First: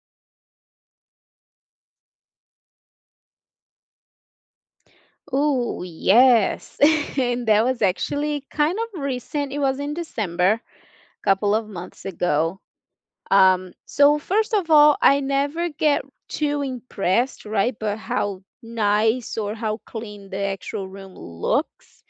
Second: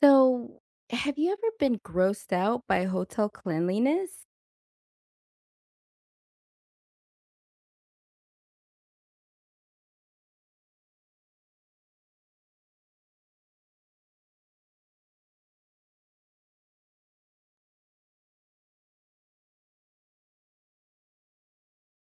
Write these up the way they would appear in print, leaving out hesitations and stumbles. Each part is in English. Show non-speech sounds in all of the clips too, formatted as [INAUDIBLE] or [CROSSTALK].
So, have you ever been grossed out by hotel cleanliness? Oh, yes. [LAUGHS] And that was actually kind of recent. It was in December, couple of months ago. So first of all, I never get too impressed, right, but how nice or how clean the actual room looks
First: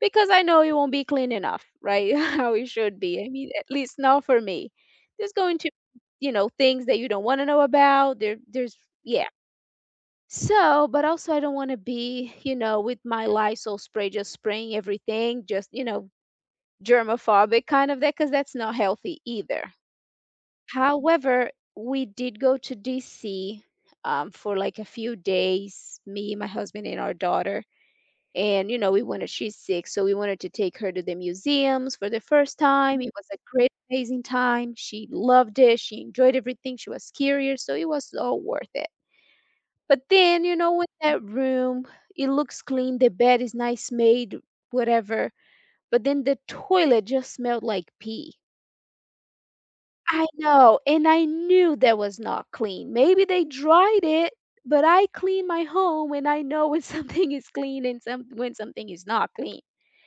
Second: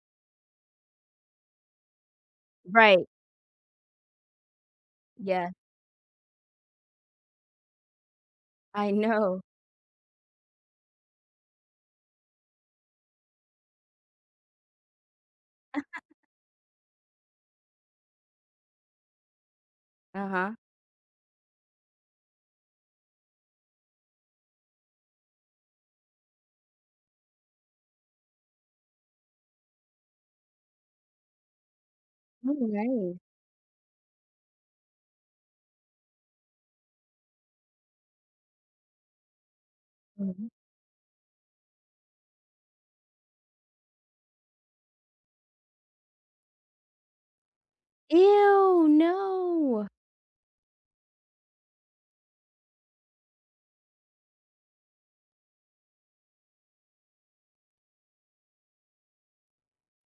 because I know it won't be clean enough, right? [LAUGHS] How it should Right. be. I mean, at least not for me. There's Yeah. going to, you know, Things that you don't want to know about. There's I yeah. know. So, but also I don't want to be, with my Lysol spray just spraying everything, just, germophobic kind of that, because that's not healthy either. Uh-huh. However, we did go to DC for like a few days, me, my husband, and our daughter. And, you know, we wanted, she's six, so we wanted to take her to the museums for the Oh, first time. It nice. was a great, amazing time. She loved it. She enjoyed everything. She was curious. So it was all worth it. But then, Mhm. you know, in that room, it looks clean, the bed is nice made, whatever. But then the toilet just smelled like pee. Ew, no. I know, and I knew that was not clean. Maybe they dried it, but I clean my home and I know when [LAUGHS] something is clean and some when something is not clean.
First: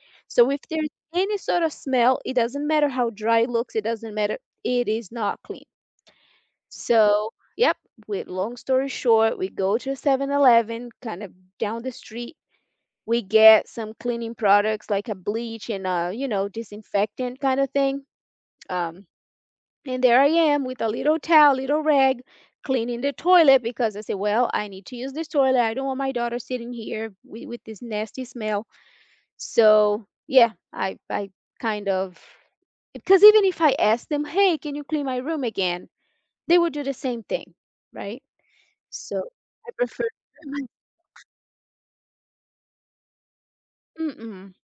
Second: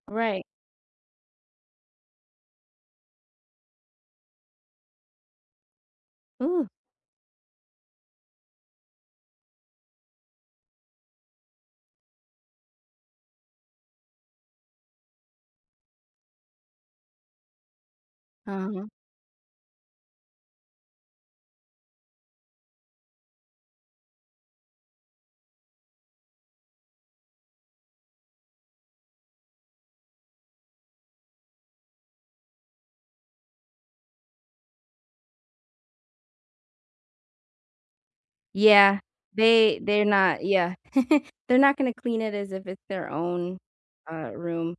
Right. So if there's any sort of smell, it doesn't matter how dry it looks, it doesn't matter, it is not clean. Ooh. So, yep, with long story short, we go to 7-Eleven, kind of down the street, we get some cleaning products like a bleach and a, you know, disinfectant kind of thing, Uh-huh. um, and there I am with a little towel, little rag, cleaning the toilet because I say, well, I need to use this toilet, I don't want my daughter sitting here with this nasty smell. So yeah, I kind of, because even if I ask them, hey, can you clean my room again, they would do the same thing, right? Yeah. So I They're prefer. not yeah. They're not gonna clean it as if it's their own, Mm, mm. room,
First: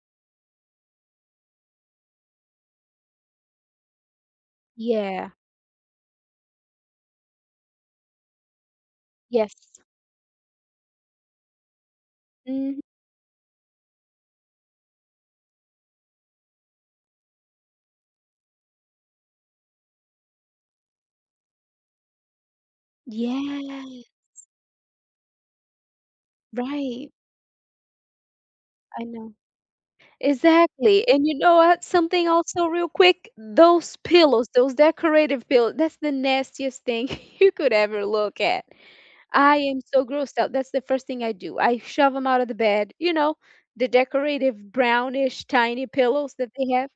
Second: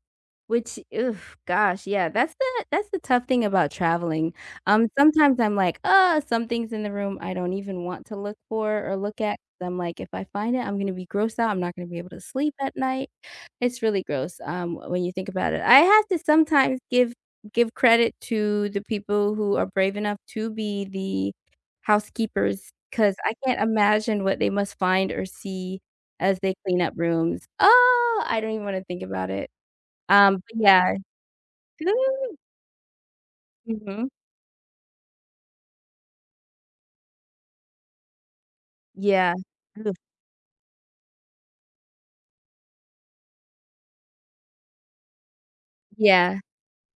which ugh, gosh, yeah, that's the tough thing about traveling. Yeah. Sometimes I'm like, "Ugh," some things in the room I don't even want to look for or look at Yes. 'cause I'm like, "If I find it, I'm gonna be grossed out, I'm not gonna be able to sleep at Mm, night." It's really gross, when you think about it. I have to sometimes give credit to the people who are brave enough to be the housekeepers because I can't yeah. imagine what they must find or see as they clean up Right, rooms. Oh, I don't even wanna think I about know. it. But yeah. Exactly, and you know what? [LAUGHS] Something also real quick, those Mhm. pillows, those decorative pillows, that's the nastiest thing [LAUGHS] you could ever look at. Yeah. I am Oof. so grossed out. That's the first thing I do. I shove them out of the bed, you know, the decorative brownish tiny pillows Yeah. that they have.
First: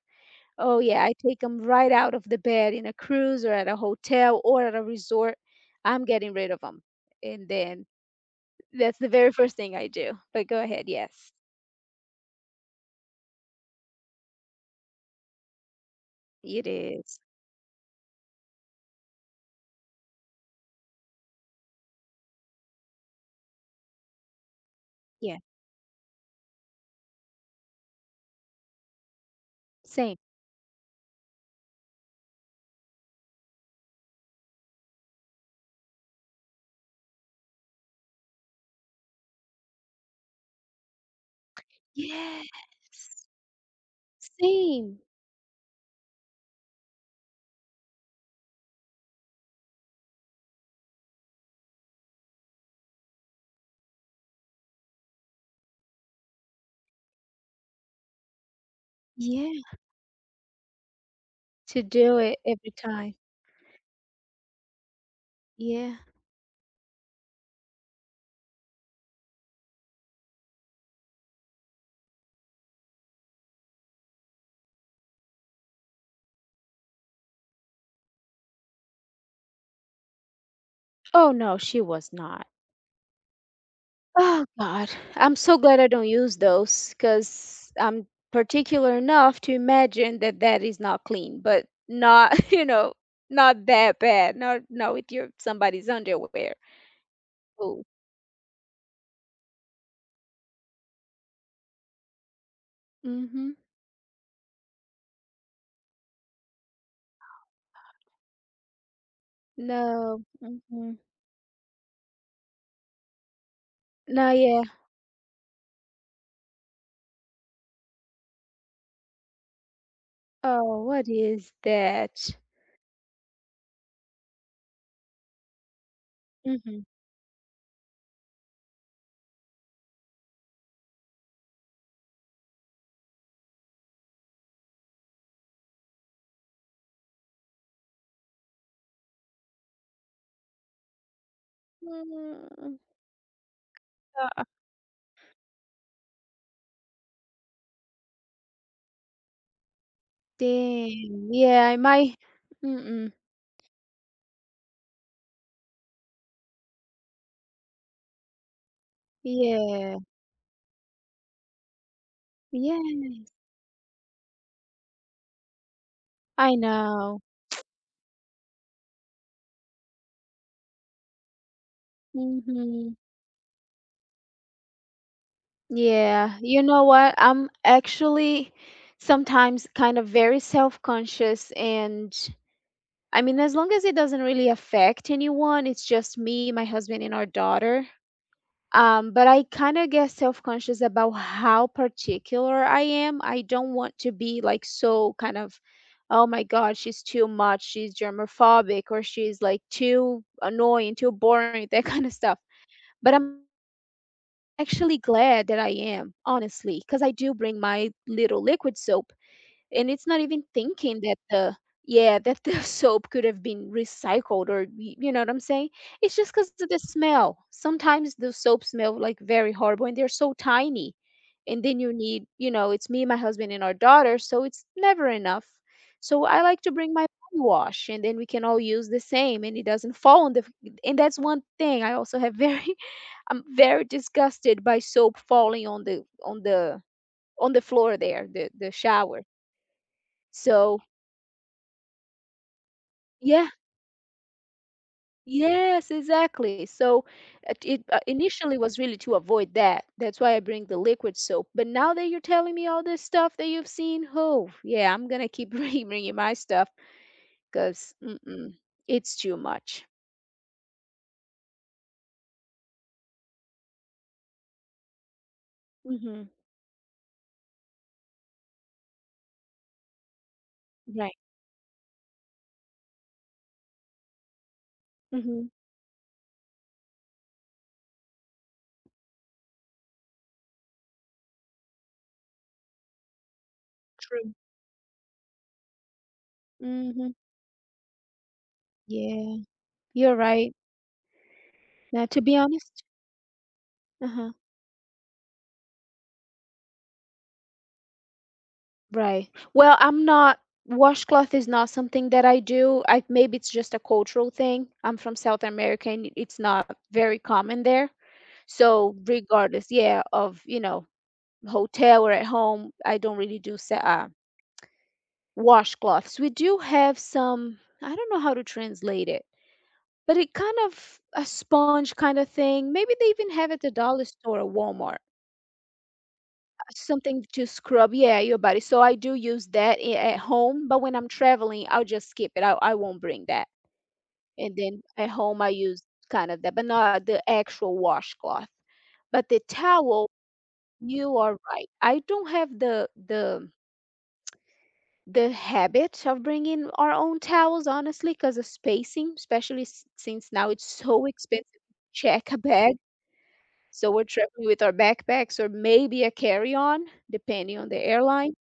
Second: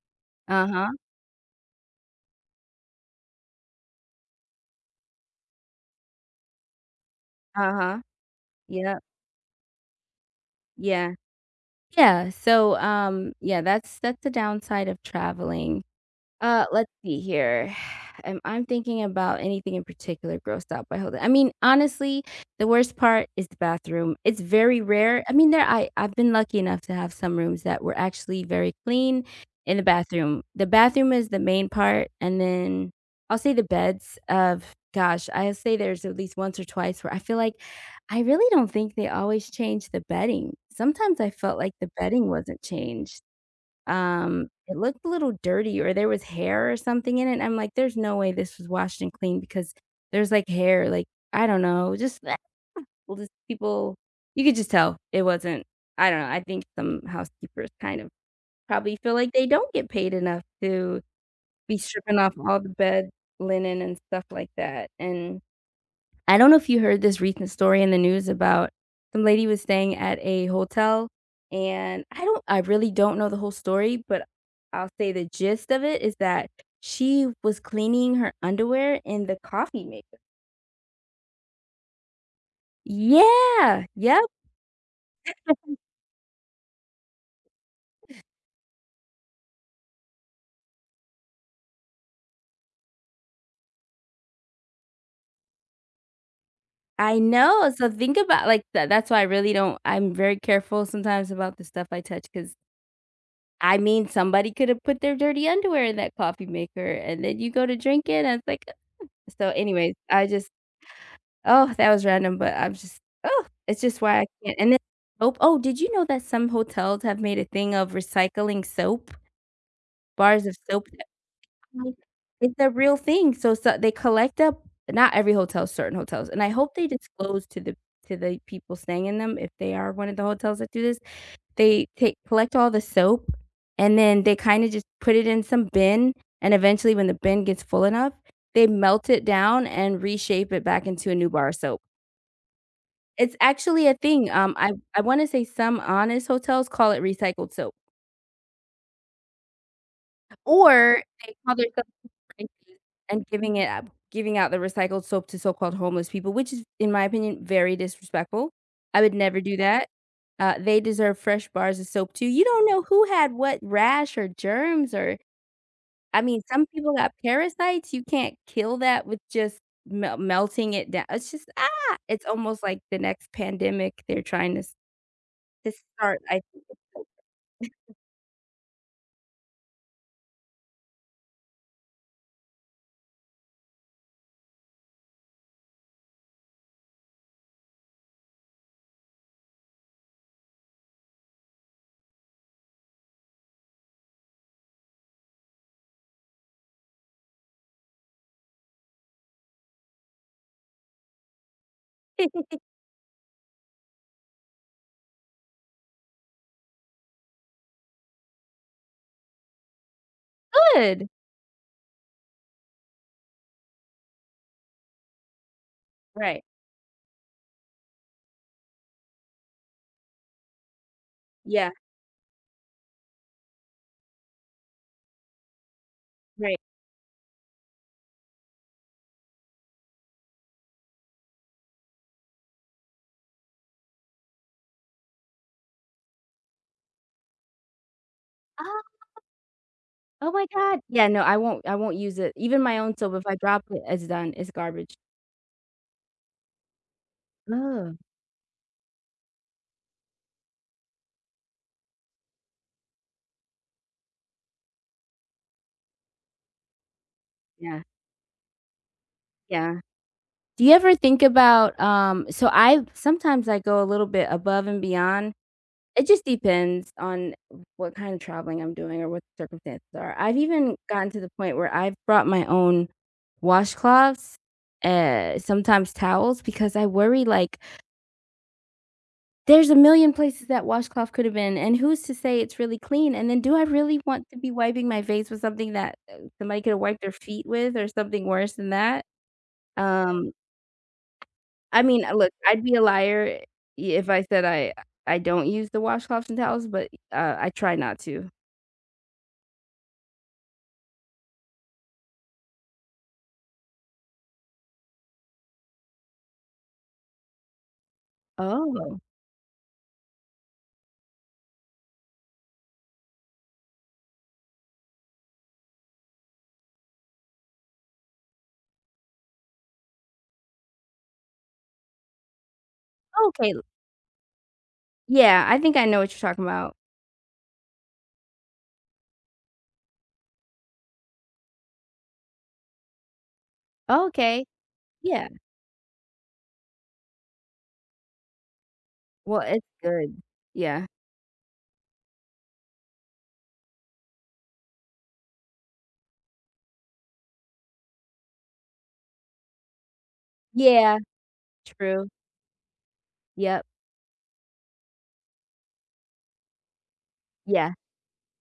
Oh, Uh-huh. yeah, I take them right out of the bed in a cruise or at a hotel or at a resort. I'm getting rid of them. And then Uh-huh. that's Yep. the very first thing I do. But go ahead, Yeah. yes. Yeah, so, yeah, that's the downside of traveling. It Let's is. see here. [SIGHS] I'm thinking about anything in particular grossed out by holding. I mean, honestly, the worst part is the bathroom. It's very rare. I Yeah. mean, there I've been lucky enough to have some rooms that were actually very clean in the Same. bathroom. The bathroom is the main part, and then I'll say the beds of gosh, I'll say there's at least once or twice where I feel like I really don't think they always change the bedding. Sometimes I felt like the bedding Yes. wasn't changed. It Same. looked a little dirty or there was hair or something in it, I'm like, "There's no way this was washed and cleaned because there's, like, hair," like, I don't know, just [LAUGHS] well, just people you could just tell it wasn't I don't know, I think some housekeepers kind of probably feel like they Yeah. don't get paid enough to be To stripping do off it all the every bed time. linen and stuff like that, and Yeah. I don't know if you heard this recent story in the news about some lady was staying at a hotel, and I really don't know the whole story, but I'll say the gist of it is that she was cleaning her underwear in the coffee maker. Oh, no, she was not. Yeah, yep, Oh, God. I'm so glad I don't use those because 'cause I'm particular enough to imagine that that is not clean, but not, [LAUGHS] you know, not that bad. Not not with your somebody's underwear. I know, Oh. so think about, like, that's why I really don't I'm very careful sometimes about the stuff I touch because Mhm. I mean, somebody could have put their dirty underwear in that coffee maker, and then you go to drink it, and it's like so anyways, No. I just Mhm. oh, that was random, but I'm just oh, it's just why I No, can't yeah. and then soap oh, did you know that some hotels have made a thing of recycling soap? Bars of Oh, soap that what is come that? it's a real thing, so they collect up not every hotel, certain hotels, and I hope Mhm. they disclose to the people staying in them if they are one of the hotels that do this. They take collect all the soap, and then they kinda just put it in some bin, and eventually when the bin gets full enough, they melt it down and reshape it back into a new bar of soap. Mm, It's actually a thing, uh. I wanna say some honest hotels call it recycled soap, or Dang, they call their yeah, my mm, and giving it out giving out the recycled soap to so-called homeless people, which is, in my opinion, very disrespectful. I would never do that. yeah, They deserve fresh bars of soap too. You don't know yeah, who had what rash or germs or I mean, I some people got know, parasites, you can't kill that with just melting it down. It's just, ah! It's almost like mhm, the next pandemic they're trying to start, yeah, I you think it's know what, I'm like [LAUGHS] actually sometimes kind of very self-conscious and I mean, as long as it doesn't really affect anyone, it's just me, my husband, and our daughter. But I kind of get self conscious about how particular I am. I don't want to be like so kind of, oh my God, she's too much. She's germophobic or she's like too annoying, too boring, [LAUGHS] that kind of stuff. But I'm actually glad that I am, honestly, because I do bring my little liquid soap, and it's not even thinking Good! that the, yeah, that the [LAUGHS] soap could have been recycled or y- you know what I'm saying? It's just Right. because of the smell. Sometimes the soap smell like very horrible and they're so tiny. And Yeah, then you need, you know, it's me, my husband, and our daughter, so it's never enough. So I right. like to bring my body wash and then we can all use the same and it doesn't fall on the, and that's one thing. I also have very [LAUGHS] I'm very disgusted by soap falling on the on the on the floor there, the Ah, shower. oh my god. So, Yeah, no, I won't use it. Even my own soap, if I yeah. drop it, it's done, it's garbage. Yes, exactly. So it Oh initially was really to avoid that. That's why I bring the liquid soap. But now that you're telling me all this stuff that you've seen, oh, yeah, I'm gonna keep [LAUGHS] bringing my stuff yeah, because it's too yeah. much. Do you ever think about, so I sometimes I go a little bit above and beyond. It Hmm. just depends on what kind of traveling I'm doing or what the circumstances are. I've even gotten Right. to the point where I've brought my own washcloths, Hmm. sometimes towels, because I worry, like, there's a million places that washcloth could have been, and who's to say it's really clean? And then do I really want True. to be wiping my face with something that, somebody could have wiped their Hmm. feet with or something worse than that? Yeah, you're Um, right. I mean, Now, to look, be I'd be a honest, liar if I uh-huh. said I don't use the washcloths and towels, but, I try not to. Right. Well, I'm not, washcloth is not something that I do. I maybe it's just a cultural thing. I'm from South America and it's not very common there. So Oh, regardless, yeah, of, you know, hotel or at home, I don't really do sa- washcloths. We do have some, I don't know how to translate it, but it kind of a sponge kind of thing. Maybe they even have okay. at the dollar store or Walmart. Yeah, I think I know what you're talking about. Something to scrub, yeah, your body. So I do use that I- at home, but when I'm traveling, I'll just skip it. I won't bring that. Okay, And then at yeah. home, I use kind of that, but not the actual washcloth. But Well, the it's towel, good. Yeah. you are right. I don't have the habit of bringing our own towels, honestly, because of spacing, especially s- since now it's Yeah, so expensive to true. check a bag. Yep. So we're traveling with our backpacks or maybe a carry-on, depending on Yeah, the airline.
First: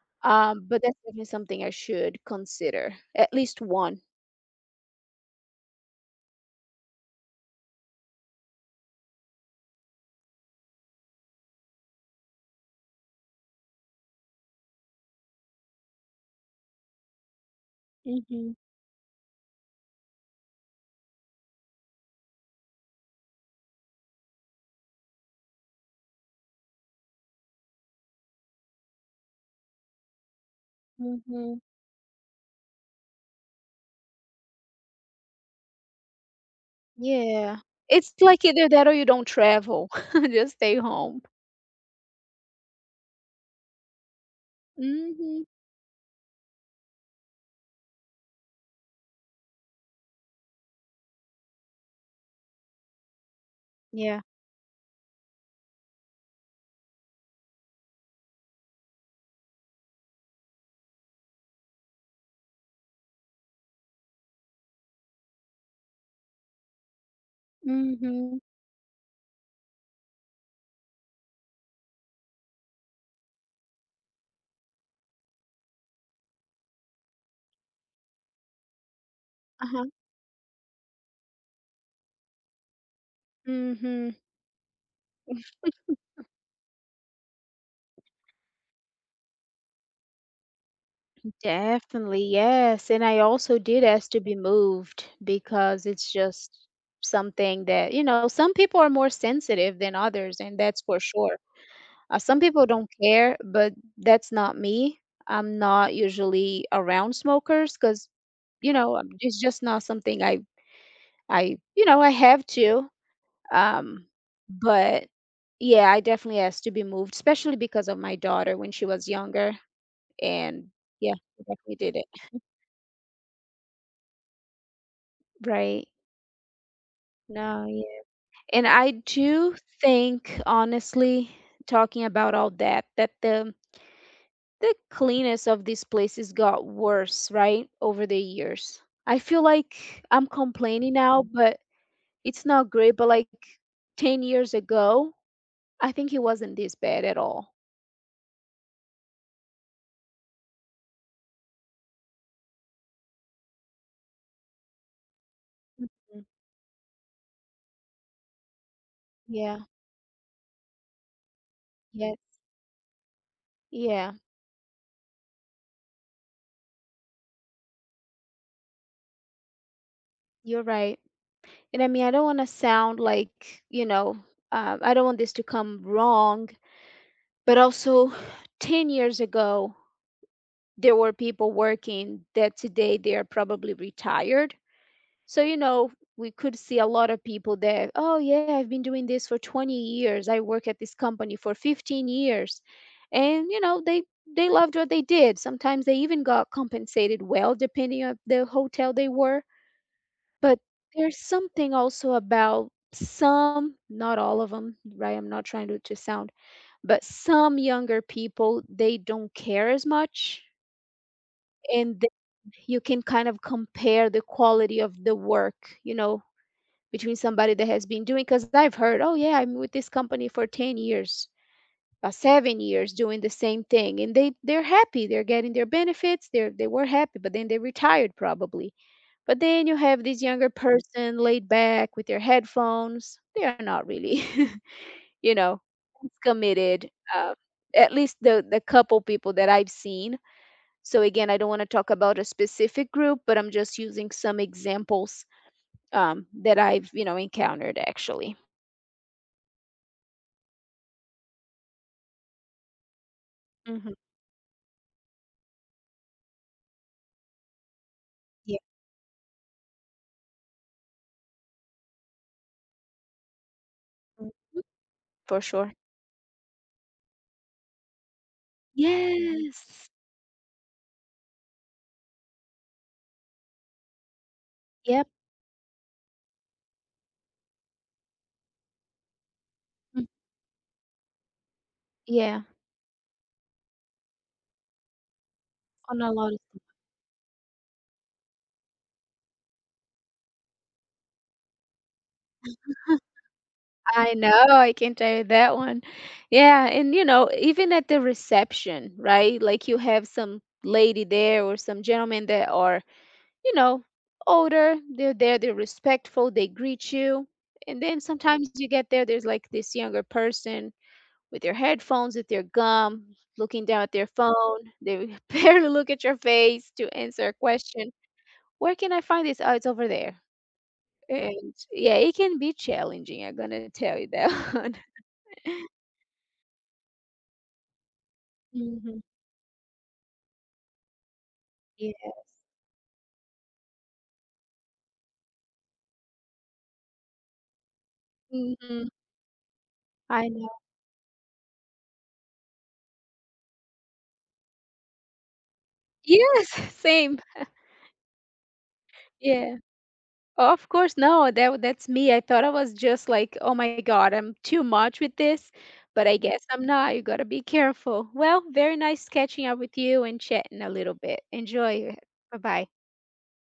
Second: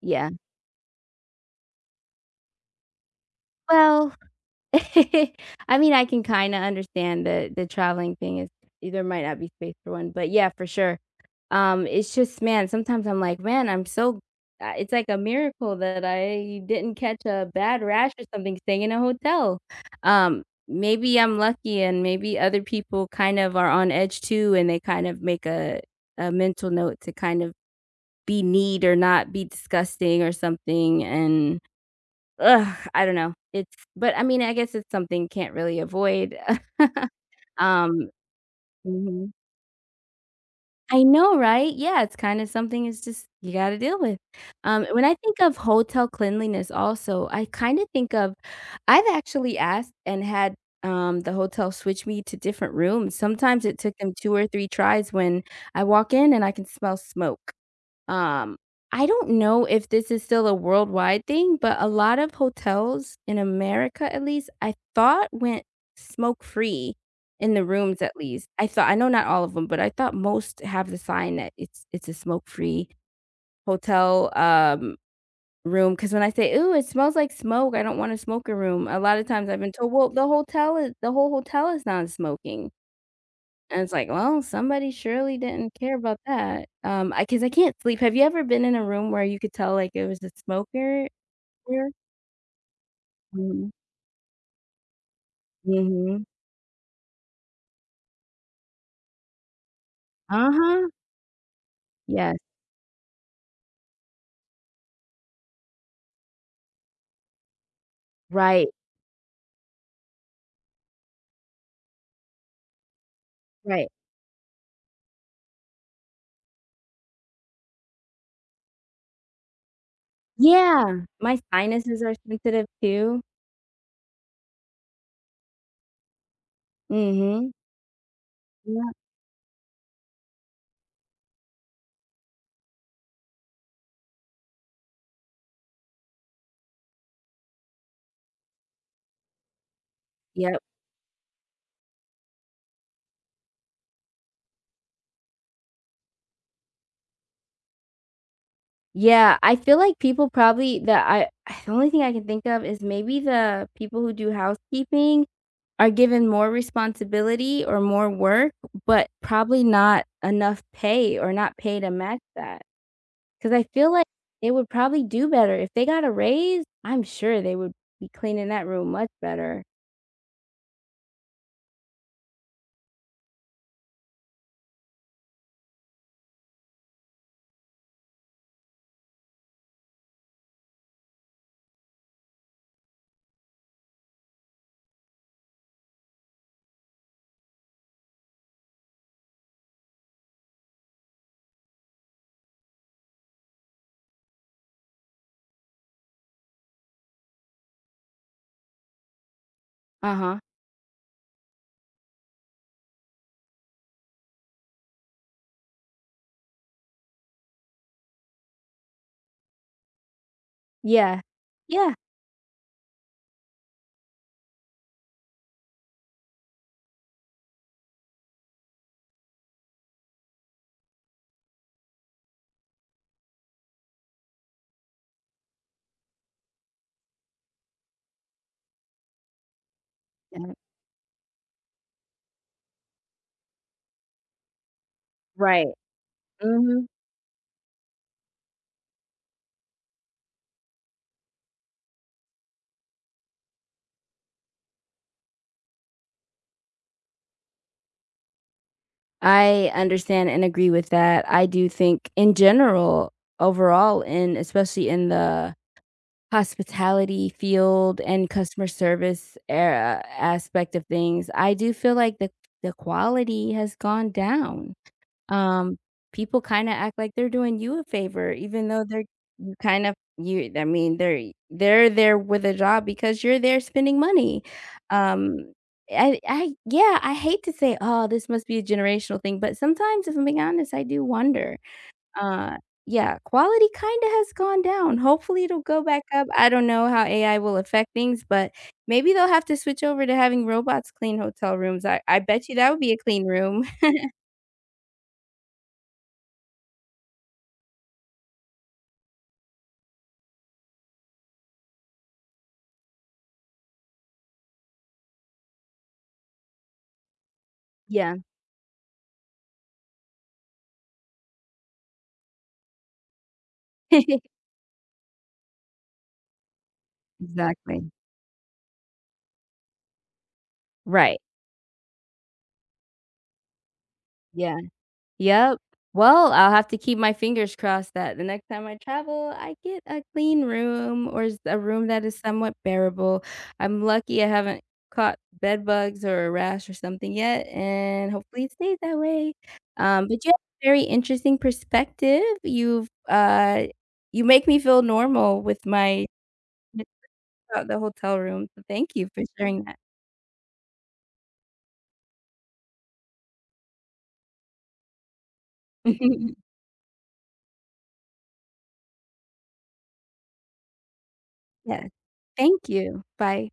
yeah. But that's definitely something I should consider, at least one. Well, [LAUGHS] I mean, I can kinda understand the traveling thing is there might not be space for one, but yeah, for sure. It's just, man, sometimes I'm like, "Man, I'm so," it's like a miracle that I didn't catch a bad rash or Mhm, something staying in a hotel. Um, Maybe I'm lucky and maybe other people kind of are on edge too, and they kind of make a mental note to kind of be neat or not be disgusting or something and mhm. ugh, I don't know. It's but I mean, I guess it's something can't really avoid. [LAUGHS] Yeah. Um It's like either that or you don't Mhm. travel, [LAUGHS] just stay I home. know, right? Yeah, it's kinda something it's just you gotta deal with. When I think Mhm. of hotel cleanliness also, I kinda think of I've actually asked and had, the hotel switch me to different rooms. Sometimes it took them Yeah. 2 or 3 tries when I walk in and I can smell smoke. Um, I don't know if this is still a worldwide thing, but a lot of hotels in America, at least, I thought went smoke-free in the rooms, at Mhm. least. I know not all of them, but I thought most have the sign that it's a smoke-free hotel, room. Because when I say, "Ooh, it smells like smoke, I don't wanna smoke a room," a lot of times I've been Uh-huh. told, "Well, the whole hotel is non-smoking." And it's like, Mhm. well, somebody surely didn't care about that. I because I 'cause I can't sleep. Have you ever been in a room where you could tell, like, it was a smoker there? Definitely, yes, and I also Mhm. did ask to be moved because it's Mhm. just something that, you know, some people are more sensitive than others, and that's Uh-huh. for sure. Yes. Some people don't care, but that's not me. I'm not usually around smokers because Right. you know it's just not something I you know I have to. Right. Um, but yeah, I definitely asked to be moved, especially because of my daughter when she was younger, and Yeah. yeah, My I definitely did sinuses it. are sensitive too. Right. Mhm. No, yeah. And I Yep. do think, honestly, talking about all that, that the cleanest of these places got worse, right, over the years. I feel like I'm Yep. complaining now, but it's not great. But like 10 years ago, I think it wasn't this bad at all. Yeah, I feel like people probably that I [SIGHS] the only thing I can think of is maybe the people who do housekeeping are Mm, given more responsibility or more work, but yeah, probably not enough pay or not pay to yes, match that. Because I feel like yeah, they would probably do better. If they got a raise, I'm sure they would be cleaning that room much better. you're right. And I mean, I don't want to sound like, you know, I don't want this to come wrong, but also [SIGHS] 10 years ago, there were people working that today they are probably retired. So, you know, we could see a lot of people that, oh, yeah, I've been doing this for 20 years. I work at this company for 15 years. And, you know, they loved what they did. Sometimes they even got compensated well, depending on the hotel they were. Uh-huh. But there's something also about some, not all of them, right? I'm not trying to sound, but some younger people, they don't care as much. Yeah. Yeah. And they, you can kind of compare the quality of the work, you know, between somebody that has been doing, because I've heard, oh yeah, I'm with this company for 10 years, 7 years doing the same thing, and they're happy, they're getting their benefits, they were happy, but then they retired probably. But then you have this younger Yeah. person laid back with their headphones, they are not really [LAUGHS] you know Right. Mhm. committed, uh, at least the couple people that I've seen. So again, I don't want to talk about a specific group, but I'm just using some examples, that I've, you know, encountered actually. I understand and agree with that. I do think in general, Mhm. overall, and especially in the hospitality field and Yeah. customer service era aspect of things, I do feel like the quality has gone Mhm. down. For sure. Um, People kinda act like they're doing you a favor even though they're you Yes. kind of you I mean, they're there with a job because you're there spending money. Yep. Um, I yeah, I hate to say, "Oh, this must be a generational thing," but sometimes, Mm. if I'm being honest, I do wonder. Yeah. Uh, yeah, quality kinda has gone down. Hopefully, it'll go On back a up. lot of I don't know how AI will affect things, but maybe they'll have to switch over to having robots clean hotel rooms. I bet you that would be a [LAUGHS] clean room. [LAUGHS] I know, I can tell you that one. Yeah, and, you know, even at the reception, right? Like, you have some lady there or some gentleman that are, you know, older, they're there, they're respectful, they greet you. And then Yeah. sometimes you get there, there's like this younger person with their headphones, with their gum, looking down at their [LAUGHS] phone. They [LAUGHS] barely look at your face to answer a question. Exactly. Where can I find this? Oh, it's over there. Right. And yeah, it can be challenging. I'm gonna tell you that [LAUGHS] Yeah. one. Yep. Well, I'll have to keep my fingers crossed that the next time I Mhm. travel, I get a clean room or s a room that Yeah. is somewhat bearable. I'm lucky I haven't caught bed bugs or a rash or something yet, and hopefully it stays Mhm. that way. But you I have know. a very interesting perspective. You make me feel normal with my Yes, [LAUGHS] same. about the hotel room, so thank you for Yeah. sharing that. Of course, no, that that's me. I thought I was just like, oh my God, I'm too much with this, but I guess [LAUGHS] I'm not. You gotta be careful. Well, very nice catching up with you and chatting a little bit. Yes. Enjoy. Bye Thank bye. you. Bye.